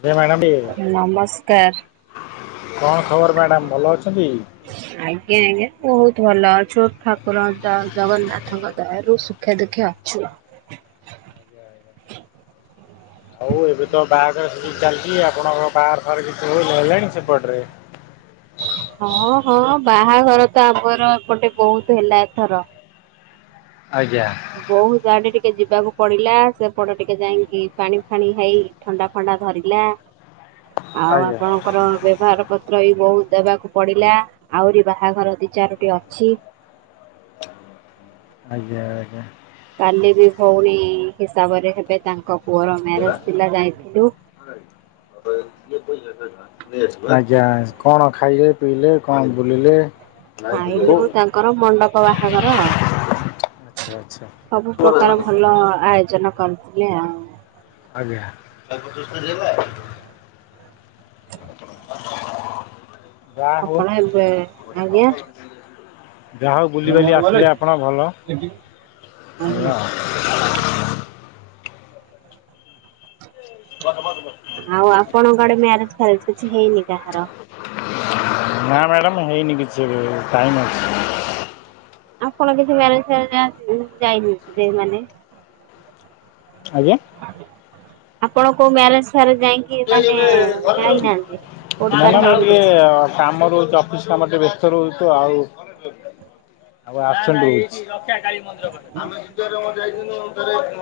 [unintelligible] କଣ ନମସ୍କାର। ଖବର ମ୍ୟାଡ଼ାମ ଭଲ ଅଛନ୍ତି? ଆଜ୍ଞା ଆଜ୍ଞା ବହୁତ ଭଲ ଅଛୁ ଠାକୁର ଜ ଜଗନ୍ନାଥଙ୍କ ଦୟାରୁ ସୁ ଖା ଦେଖିଆ ଛୁ। ହଉ ଏବେ ତ ବାହାଘର ସିଜିନ୍ ଚାଲିଛି ଆପଣଙ୍କ ବାହାଘର ଫାଗର କିଛି ନହଲେଣି ସେପଟରେ? ହଁ ହଁ ବାହାଘର ତ ଆମର ଏପଟେ ବୋହୁତ ହେଲା ଏଥର। ଆଜ୍ଞା। ବୋହୁତ ଆଡ଼େ ଟିକେ ଯିବାକୁ ପଡ଼ିଲା ସେପଟେ ଟିକେ ଯାଇଙ୍କି ପାଣି ଫାଣି ହେଇ ଥଣ୍ଡା ଫଣ୍ଡା ଧରିଲା ଆଉ ଆଜ୍ଞା ଆପଣ ଙ୍କର ବ୍ୟବହାର ପତ୍ର ବି ବୋହୁ ଦେବାକୁ ପଡ଼ିଲା ଆହୁରି ବାହାଘର ଦି ଚାରୋଟି ଅଛି। ହ ଆଜ୍ଞା ଆଜ୍ଞା। କାଲି ବି ଭଉଣୀ ହିସାବରେ ହେବେ ତାଙ୍କ ପୁଅର ମ୍ୟାରେଜ ଥିଲା ଯାଇଥିଲୁ। [unintelligible] ଆଜ୍ଞା କଣ ଖାଇଲେ ପିଇଲେ କଣ ବୁଲିଲେ? କୋଉ ଖାଇଲୁ ତାଙ୍କର ମଣ୍ଡପ ବାହାଘର। ଆଚ୍ଛା ଆଚ୍ଛା ସବୁ ପ୍ରକାର ଭଲ ଆୟୋଜନ କରିଥିଲେ ଆଉ। ଆଜ୍ଞା [unintelligible] ଯା ହୋଉ ଆପଣ ଏବେ ଆଜ୍ଞା। ଯାହୋଉ ବୁଲିିବାଲି ଆସିଲେ ଆପଣ ଭଲ ଆଜ୍ଞା [unintelligible] ଆଉ ଆଉ ଆପଣଙ୍କ ଆଡ଼େ ମ୍ୟାରେଜ ଫ୍ୟାରେଜ କିଛି ହେଇନି କାହାର? ନା ମ୍ୟାଡ଼ାମ୍ ହେଇନି କିଛି ଟାଇମ୍ ଅଛି। ଆପଣ କିଛି ମ୍ୟାରେଜ ଫ୍ୟାରେଜ ଯାଆନ୍ତି ଯାଇନି ତେ ମାନେ ଆଜ୍ଞା? ଆପଣ କୋଉ ମ୍ୟାରେଜ ଫାରେଜ ଯାଇଙ୍କି ମ୍ୟାଡ଼ାମ ମାନେ ମୁଁ ଯାଇନାହାନ୍ତି କୋଉଠି କାର ହେଇନି ଟିକେ କିଛି। କାମ ରହୁଚି ଅଫିସ କାମ ଟିକେ ବ୍ୟସ୍ତ ରହୁଚୁ ଆଉ ଆଉ ଆପେଣ୍ଡି ହେଇଚି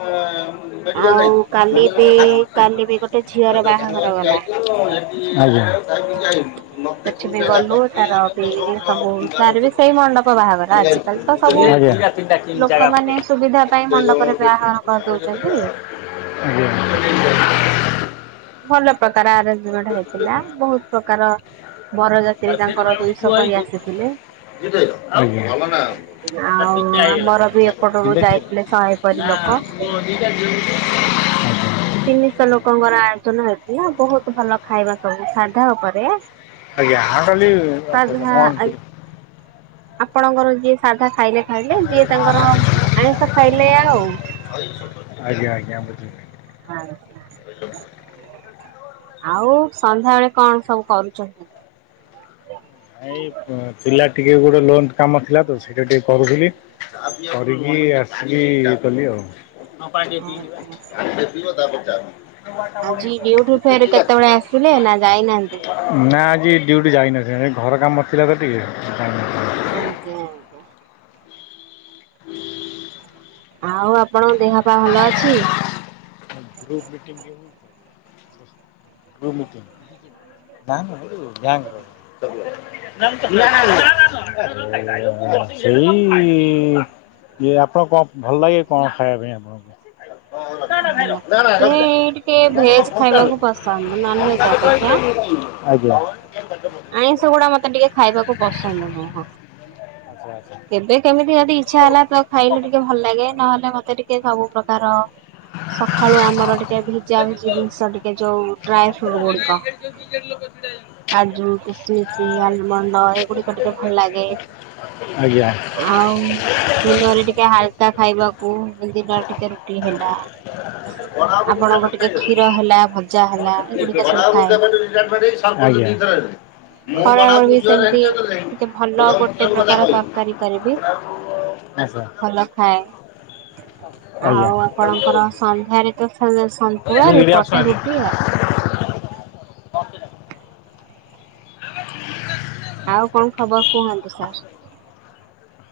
ଆଉ [unintelligible] କାଲି ବି କାଲି [inaudible] ବି ଗୋଟେ ଝିଅର ବାହାଘର ଗଲା। ଆଜ୍ଞା [inaudible] ତେରି ସବୁ ତାର ବି ସେଇ ମଣ୍ଡପ ବାହାଘର ଆଜିକାଲି ତ ସବୁ ଆଜ୍ଞା। ଲୋକମାନେ ସୁବିଧା ପାଇଁ ମଣ୍ଡପରେ ବାହାଘର କରିଦଉଚନ୍ତି। ଆଜ୍ଞା। ଭଲ ପ୍ରକାର ଆରେଞ୍ଜମେଣ୍ଟ ହେଇଥିଲା ବୋହୁତ ପ୍ରକାର ବରଯାତ୍ରୀ ତାଙ୍କର ଦୁଇଶ କରି ଆସିଥିଲେ। ଆଜ୍ଞା ଆଉ ଆମର ବି ଏପଟରୁ [unintelligible] ଯାଇଥିଲେ ଶହେ ପରି ନା ଲୋକ। ମୋ ଦିଟା ଝିଅ [unintelligible] ତିନିଶ ଲୋକଙ୍କର ଆୟୋଜନ ହେଇଥିଲା ବୋହୁତ ଭଲ ଖାଇବା ସବୁ ସାଧା ଓପରେ। ଆଜ୍ଞା ଆଉ ଖାଲି ଅଠଶ ମନ୍ଥଲି। ଆପଣଙ୍କର ଯିଏ ସାଧା ଖାଇଲେ ଖାଇଲେ ଯିଏ ତାଙ୍କର ଆଇଁଷ ଖାଇଲେ ଆଉ। ଆଜ୍ଞା ଆଜ୍ଞା ବୁଝିଲି। ଆଗ୍ୟା। ଆଉ ସନ୍ଧ୍ୟାବେଳେ କଣ ସବୁ କରୁଚନ୍ତି? ଏଇ ପିଲା ଟିକେ ଗୋଟେ ଲୋନ୍ କାମ ଥିଲା ତ ସେଇଟା ଟିକେ କରୁଥିଲି। କରିକି ଆସିକି ଇଏ କଲି ଆଉ। [unintelligible] ଆଜି ଡ୍ୟୁଟି ଫେରେ ତାପରେ କେତେବେଳେ ଆସିଲେ ନା ଯାଇନାହାନ୍ତି? ନା ଆଜି ଡ୍ୟୁଟି ଯାଇନଥିଲ ଘର କାମ ଥିଲା ତ ଟିକେ [unintelligible] ଆଜ୍ଞା। ହୁଁ ଆଉ ଆପଣଙ୍କ ଦେହ ପା ଭଲ ଅଛି? ହଁ ମ [unintelligible] [unintelligible] ଇଏ ଆପଣଙ୍କୁ କଣ ଭଲ ଲାଗେ କଣ ଖାଇବା ପାଇଁ ଆପଣଙ୍କୁ? [unintelligible] ନା ନା ମତେ ରଖିଥା ଟିକେ ଭେଜ ଖାଇବାକୁ ପସନ୍ଦ ନନଭେଜ ଅପେକ୍ଷା। [unintelligible] ଆଜ୍ଞା। ଆଇଁଷ ଗୁଡା ମତେ ଟିକେ ଖାଇବାକୁ ପସନ୍ଦ ନୁହଁ। ଆଚ୍ଛା ଆଚ୍ଛା। କେବେ କେମିତି ଯଦି ଇଚ୍ଛା ହେଲା ତ ଖାଇଲେ ଟିକେ ଭଲ ଲାଗେ ନହେଲେ ମତେ ଟିକେ ସବୁ ପ୍ରକାର ସଖାଳୁ ଆମର ଟିକେ ଭିଜା ଭିଜି ଜିନିଷ ଟିକେ ଯୋଉ ଡ୍ରାଏ ଫ୍ରୁଟ୍ ଗୁଡିକ ଆଜୁ କିସମିସ, ଆଲମଣ୍ଡ ଏଗୁଡିକ ଟିକେ ଭଲ ଲାଗେ। ଆଜ୍ଞା। ଆଉ ଦିନରେ ଟିକେ ହାଲକା ଖାଇବାକୁ ଦିନରେ ଟିକେ ରୁଟି ହେଲା ଆପଣଙ୍କ ଟିକେ କ୍ଷୀର ହେଲା ଭଜା ହେଲା ଏଗୁଡିକ ସବୁ ଗଡ଼ାବାବୁ ଖାଏ। [unintelligible] ଆଜ୍ଞା। ମୁଁ ଖରାବେଳେ ଗଡ଼ାବାବୁ ବି ଜୁହାର ହେଲି ସେମତି ଯେତେବେଳେ ଟିକେ ଭଲ ଗଡ଼ାବାବୁ ମୁଁ ଗୋଟେ ସବୁ କଥା ପ୍ରକାର କହିଲି ତରକାରୀ କରିବି। ଗଡ଼ାବାବୁ ଭଲ ଖାଏ ଆଜ୍ଞା ଆଉ ଆପଣଙ୍କର ସନ୍ଧ୍ୟାରେ ତ [unintelligible] ସନ୍ତୁଳା ରୁ ଏଇଠି ପଟେ ଆସୁନାହାନ୍ତି ରୁଟି ଆଉ। ଆଉ କଣ ଖବର କୁହନ୍ତୁ ସାର୍?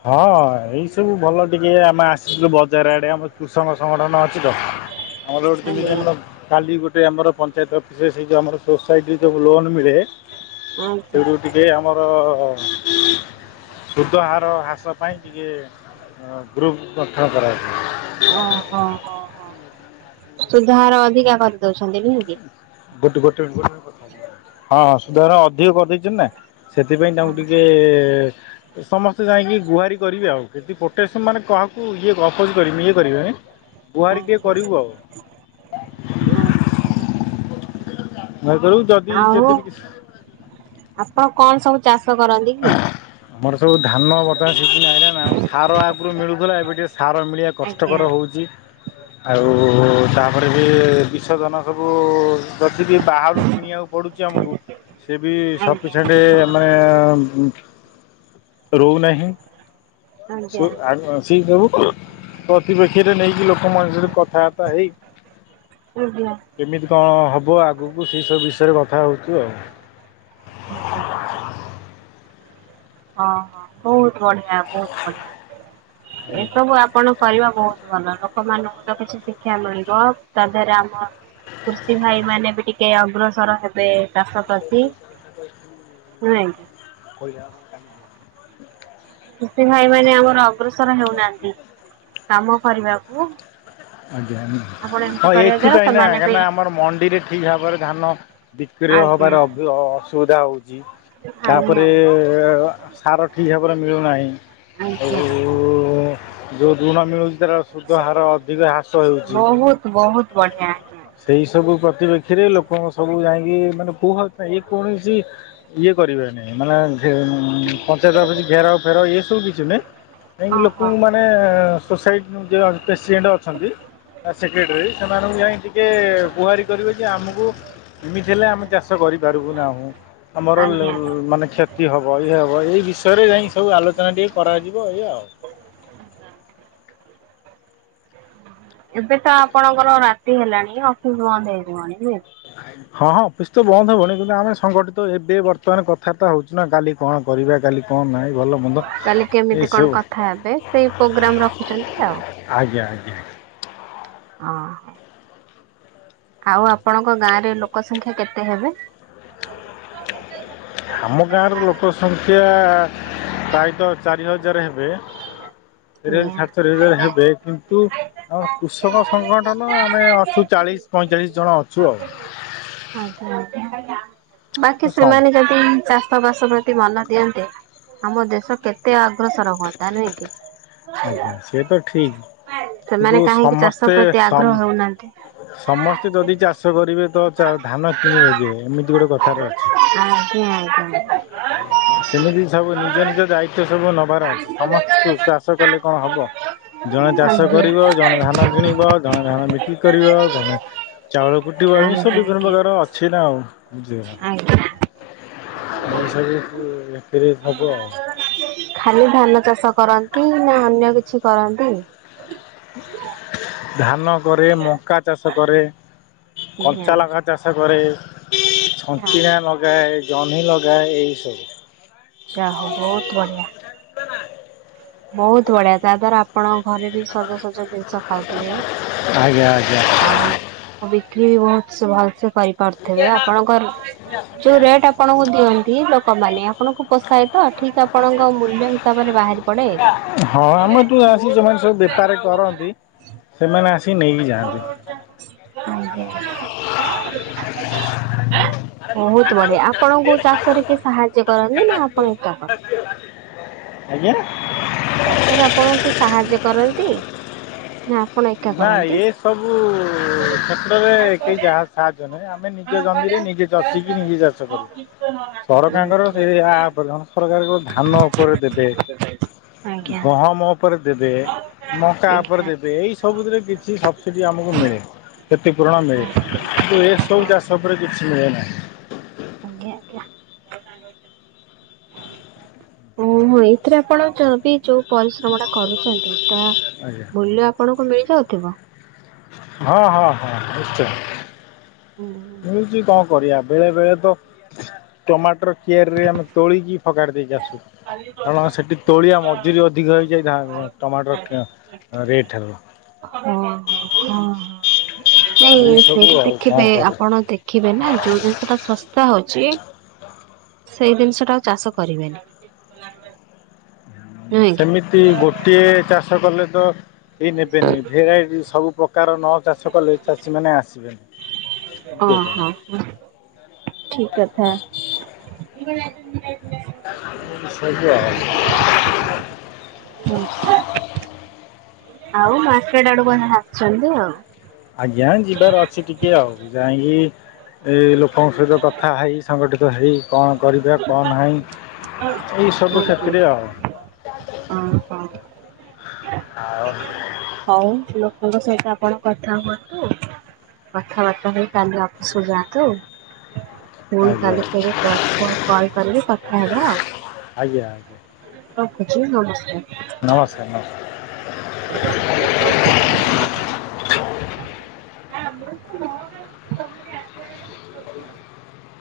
ହଁ ଏଇ ସବୁ ଭଲ ଟିକେ ଆମେ ଆସିଲୁ ବଜାର ଆଡେ ଆମ କୃଷକ ସଂଗଠନ ଅଛି ତ। ନହେଲେ ଓ ଟି ପି ଯେନଲକ ଆଜ୍ଞା କାଲି ଗୋଟେ ଆମର ପ ପଞ୍ଚାୟତ ଅଫିସରେ ସେ ଯୋଉ ଆମର ସୋସାଇଟି ଯୋଉ ଲୋନ୍ ମିଳେ ଆଜ୍ଞା ସେଉଟୁ ଟିକେ ଆମର ସୁୁଧ ହାର ର ହ୍ରାସ ପାଇଁ ଟିକେ ଗ୍ରୁପ୍ ଗଠନ କରାଯାଏ। ହଁ ହଁ ହଁ ହଁ ସୁଧହାର ଅଧିକା କରିଦଉଛନ୍ତି ନୁହଁ କି? ଗୋଟେ ଗୋଟେ ମିନିଟ୍ ହଁ ହଁ ସୁଧହାର ଅଧିକ କରିଦେଇଛନ୍ତି ନା ସେଥିପାଇଁ ତାଙ୍କୁ ଟିକେ ସମସ୍ତେ ଯାଇକି ଗୁହାରି କରିବେ ଆଉ ଯଦି ପୋଟେସନ୍ ମାନେ କାହାକୁ ଇଏ ଅପୋଜ କରିବେ ଇଏ କରିବେନି ଗୁହାରୀ ଟିଏ ଆଜ୍ଞା କରିବୁ ଆଉ। [unintelligible] [unintelligible] ଯଦି ଯଦି ଆଉ ବି କିଛି ଆପଣ କଣ ସବୁ ଚାଷ କରନ୍ତି କି? ଆମର ସବୁ ଧାନ ବର୍ତ୍ତମାନ ସିିଜିନ ଆଇଲା ନା ସାର ଆଗରୁ ମିଳୁଥିଲା ଏବେ ଟିକେ ସାର ମିଳିବା ଆଜ୍ଞା। କଷ୍ଟକର ହଉଚି। ଆଉ ତାପରେ ବି ବିଶୋଧନ ସବୁ ଯଦି ବିି ବାହାରୁ କିଣିବାକୁ ପଡ଼ୁଛି ଆମକୁ ସେ ବି ଆଜ୍ଞା ସଫିସେଣ୍ଟ ମାନେ ରହୁନାହିଁ। ଆଜ୍ଞା [unintelligible] ପ୍ରତିପକ୍ଷୀରେ ନେଇକି ଲୋକମାନେ ସେଠି କଥାବାର୍ତ୍ତା ହେଇ ଆଜ୍ଞା। କେମିତି କଣ ହବ ଆଗକୁ ସେଇସବୁ ବିଷୟରେ କଥା ହଉଛୁ ଆଉ। ହୁଁ ହୁଁ। ହଁ ହଁ ବହୁତ ବଢିଆ ବହୁତ ବଢିଆ ଆଜ୍ଞା। ଏସବୁ ଆପଣ କରିବା ବହୁତ ଭଲ ଲୋକମାନଙ୍କୁ ତ କିଛି ଶିକ୍ଷା ମିଳିବ ତା ଦେହରେ ଆମ କୃଷି ଭାଇ ମାନେ ବି ଟିକେ ଅଗ୍ରସର ହେ ବେ ଚାଷ [unintelligible] ନୁଁହେ। କହିଲା। [unintelligible] କୃଷି ଭାଇ ମାନେ ଆମର ଅଗ୍ରସର ହେଉନାହାଁନ୍ତି କାମ କରିବାକୁ। ଆଜ୍ଞା, ଆପଣ ଏମିତି ହଁ କରିବା ଦ୍ଵାରା ଏଥିପାଇଁ ନା ସେମାନେ ବି କାହିଁକିନା ଆମର ମଣ୍ଡିରେ ଠିକ୍ ଭାବରେ ଧାନ ବିକ୍ରୟ ଆଜ୍ଞା ହବାର ଅସୁବିଧା ହୋଉଛି ଆଜ୍ଞା ଆଜ୍ଞା ତାପରେ ସାର ଠିକ୍ ଭାବରେ ମିଳୁନାହିଁ ଆଉ ଆଜ୍ଞା। ଯୋଉ ଋଣ ମିଳୁଛି ତାର ସୁଧ ହାର ଅଧିକ ହା ବହୁତ୍ ବହୁତ୍ ବଢିଆ। ଆଜ୍ଞା। ସେଇ ସବୁ ପତିପ୍ରେକ୍ଷୀରେ ଲୋକଙ୍କ ସବୁ ଯାଇଁକି ମାନେ କୋଉ ହକ୍ ପାଇଁ ଯେ କୌଣସି ଇଏ କରିବେନି ମାନେ ପଞ୍ଚାୟତ ଅଫିସ ଘେରାଉ ଫେରାଉ ଏ ସବୁ କିଛି ନୁହେଁ, ଯାଇଁକି ଓହୋ ଲୋକଙ୍କୁ ମା ମାନେ ସୋସାଇଟି ଯିଏ ପ୍ରେସିଡେଣ୍ଟ ଅଛନ୍ତି ସେକେଟ୍ରି ସେମାନଙ୍କୁ ଯାଇ ଟିକେ ଗୁହାରି କରିବେ କି ଆମକୁ ଏମିତି ହେଲେ ଆମେ ଚାଷ କରିପାରିବୁ ନାହୁଁ ଆମର ଲ ଆଜ୍ଞା। ମାନେ କ୍ଷ ତି ହବ ଇଏ ହବ ଏଇ ବିଷୟରେ ଯାଇଁ ସବୁ ଆଲୋଚନା ଟିକେ କରାଯିବ ଏଇଆ ଆଉ। ଏବେ ତ ଆପଣଙ୍କର ରାତି ହେଲାଣି ଅଫିସ୍ ବନ୍ଦ ହେଇଯିବଣି ନୁହେଁ? ଆ ହଁ ହଁ ଅଫିସ୍ ତ ବନ୍ଦ ହବଣି କିନ୍ତୁ ଆମେ ସଂଗଠିତ ଏବେ ବର୍ତ୍ତମାନ କଥାବାର୍ତ୍ତା ହୋଉଚୁ ନା କାଲି କଣ କରିବା କାଲି କଣ ନାଇଁ ଭଲ ମ କାଲି କେମିତି କଣ କଥା ହେବେ ସେଇ ପ୍ରୋଗ୍ରାମ ରଖୁଛନ୍ତି ଆଉ। ଆଜ୍ଞା ଆଜ୍ଞା। ହଁ। ଆଉ ଆପଣଙ୍କ ଗାଁ ରେ ଲୋକ ସଂଖ୍ୟା କେତେ ହେବେ? ଆମ ଗାଁର ଲୋକ ସଂଖ୍ୟା ପ୍ରାୟତଃ ଚାରି ହଜାର ହେବେ। ଚାରି ହଜାର ତିନିଆ। ସାଢେ ଚାରି ହଜାର ହେବେ କିନ୍ତୁ ଆମର କୃଷକ ସଂଗଠନ ଆମେ ଅଛୁ ଚାଳିଶ ପଇଁଚାଳିଶ ଜଣ ଅଛୁ ଆଉ। ଆଜ୍ଞା ଆଜ୍ଞା ବାକି ସମ୍ ସେମାନେ ଯଦି ଚାଷ ବାସ ପ୍ରତି ମନ ଦିଅନ୍ତେ ଆମ ଦେଶ କେତେ ଆଗ ଅଗ୍ରସର ହୁଅନ୍ତା ନୁହଁ କି। ଆଜ୍ଞା ସେ ତ ଠିକ୍ କିନ୍ତୁ ସମସ୍ତେ ସ କହୁନାହାଁନ୍ତି। ସମସ୍ତେ ଯଦି ଚାଷ କରିବେ ତ ଧାନ କିଣିବ କିଏ ଏମିତି ଗୋଟେ କଥାରେ ଅଛି। ଆଜ୍ଞା ଆଜ୍ଞା। ସେମିତି ସବୁ ନିଜ ନିଜ ଦାୟିତ୍ୱ ଦାଇତ୍ୱ ସବୁ ନବାର ଅଛି ସମସ୍ତଙ୍କୁ ଚାଷ କଲେ କଣ ହବ। ଜଣେ ଚାଷ ଆଜ୍ଞା କରିବ ଜଣେ ଧାନ କିଣିବ ଜଣେ ଧାନ ବିକ୍ରି କରିବ ଜଣେ ଚାଉଳ କୁଟିବ ଆଜ୍ଞା ଏମିତି ସବୁ ବିଭିନ୍ନ ଆଜ୍ଞା ପ୍ରକାର ଅଛି ନା ଆଉ। ବୁଝିଲୁ ନାଁ ଆଜ୍ଞା। ଏମିତି ସବୁ ବିକ୍ରି ହବ। ଖାଲି ଧାନ ଚାଷ କରନ୍ତି ନା ଅନ୍ୟ କିଛି କରନ୍ତି? ଧାନ କରେ ମଙ୍କା ଚାଷ କରେ ଆଜ୍ଞା। କଞ୍ଚା ଲ ଚାଷ କରେ ଛଞ୍ଚିଣା ଲଗାଏ ଜହ୍ନି ଲଗାଏ ଏହିସବୁ। ଯା ହଉ ବହୁତ୍ ବଢିଆ। ବହୁତ ବଢିଆ ତା ଦ୍ଵାରା ଆପଣଙ୍କ ଘରେ ବି ସଜ ସଜ ଦିନିଷ ଖାଉଥିବେ ଆଜ୍ଞା ଆଜ୍ଞା। ଆଉ ଆଉ ବିକ୍ରି ବି ବହୁତ ଭଲ ସେ କରି କରୁଥିବେ ଆପଣଙ୍କର ଯୋଉ ରେଟ୍ ଆପଣଙ୍କୁ ଦିଅନ୍ତି ଲୋକମାନେ ଆପଣଙ୍କୁ ପୋସାଏ ତ ଠିକ୍ ଆପଣଙ୍କ ମୂଲ୍ୟ ହିସାବରେ ବାହାରି ପଡେ? ହଁ ଆମ ଦୁଆ ଆସିକି ଯୋଉମାନେ ସବୁ ବେପାରୀ କରନ୍ତି ସେମାନେ ଆସିିକି ନେଇକି ଯାଆନ୍ତି। [unintelligible] [unintelligible] ବହୁତ ବଢିଆ ଆପଣଙ୍କୁ ଚାଷରେ କିଏ ସାହାଯ୍ୟ କରନ୍ତି ନା ଆପଣ ଏକା? କରନ୍ତି? ଆଜ୍ଞା। ଚାଷରେ ଆପଣଙ୍କୁ କିଏ ସାହାଯ୍ୟ କରନ୍ତି? ନା ଆପଣ ଏକା ନା କରନ୍ତି? ଏ ସବୁ କ୍ଷେତ୍ରରେ କେହି ଯା ସାହାଯ୍ୟ ନୁହେଁ ଆମେ ନିଜ ଜମିରେ ନିଜେ ଚଷିକି ନିଜେ ଚାଷ କରୁ ସରକାରଙ୍କର ସେ ଏହା ଆବଧନ ପ୍ରକାରେ ଯୋଉ ଧାନ ଉପରେ ଦେବେ ଆଜ୍ଞା ଆଜ୍ଞା ଗହମ ଉପରେ ଦେବେ ମକା ଉପରେ ଦେବେ ଏଇସବୁଥିରେ କିଛି ସବସିଡ଼ି ଆମକୁ ମିଳେ। କ୍ଷତି ପୂରଣ ମିଳେ କିନ୍ତୁ ଏସବୁ ଚାଷ ଉପରେ କିଛି ମିଳେ ନାହିଁ। ଆଜ୍ଞା ଆଜ୍ଞା [inaudible] ଓହୋ ଏଥିରେ ଆପଣ ଯ ବି ଯୋଉ ପରିଶ୍ରମ ଟା କରୁଛନ୍ତି ତା ଆଜ୍ଞା। ମୁଲ୍ୟ ଆପଣଙ୍କୁ ମିଳିଯାଉଥିବ! ହଁ ହଁ ହଁ ନିଶ୍ଚୟ ଓହୋ ମିଳୁଚି କଣ କରିଆ ବେଳେ ବେଳେ ତ ଟମାଟର କିଆରିରେ ଆମେ ତୋଳିକି ଫୋକାଡି ଦେଇକି ଆସୁ କାରଣ ସେଟି ତୋଳିଆ ମଜୁରି ଅଧିକ ହେଇଯାଏ [inaudible] ଟମାଟର ଏଁ ରେଟ୍ ଠାରୁ। ହଁ ହଁ ହଁ ହଁ ନାଇଁ ଏଇସବୁ ସେଇଠି ଆଉ କଣ ଦେଖିବେ କରିବୁ ଆପଣ ଦେଖ୍ ଦେଖିବେ ନା ଯୋଉ ଜିନିଷ ଟା ଶସ୍ତା ହଉଛି। ସେଇ ଜିନିଷ ଟା ଆଉ ଚାଷ କରିବେନି। ନୁହେଁ କି? ସେମିତି ଗୋଟିଏ ଚାଷ କଲେ ତ କେଇ ନେବେନି ଭେରାଇଟି ସବୁ ପ୍ର ପ୍ରକାର ନ ଚାଷ କଲେ ଚାଷୀମାନେ ଆସିବେନି ବୁଝୁଚନା? ଠିକ୍ କଥା। [unintelligible] [inaudible] ଆଉ ମାର୍କେଟ ଆଡୁ କଣ ଆଣିଛନ୍ତି ଆଉ। ଆଜ୍ଞା ଯିବାର ଅଛି ଟିକେ ଆଉ ଯାଇଁ କି ଏ ଲୋକଙ୍କ ସହିତ କଥା ହେଇ ସଂଗଠିତ ହେଇ କଣ କରିବେ କଣ ନାହିଁ ଏଇସବୁ କ୍ଷେତ୍ରେ ଆଉ। ଅଁ ହଁ। ଆଉ ହଉ ଲୋକଙ୍କ ସହିତ ଆପଣ କଥା ହୁଅନ୍ତୁ। କଥାବାର୍ତ୍ତା ହେଇ କାଲି ଅଫିସ୍ କୁ ଯାଆନ୍ତୁ। ପୁଣି ଆଜ୍ଞା କାଲି ଆଜ୍ଞା ତାହେଲେ କଲ୍ ପୁଣି କଲ୍ କରିବି କଥା ହେବା। ଆଜ୍ଞା [inaudible] ରଖୁଛି ନମସ୍କାର। ନମସ୍କାର ନମସ୍କାର। [inaudible]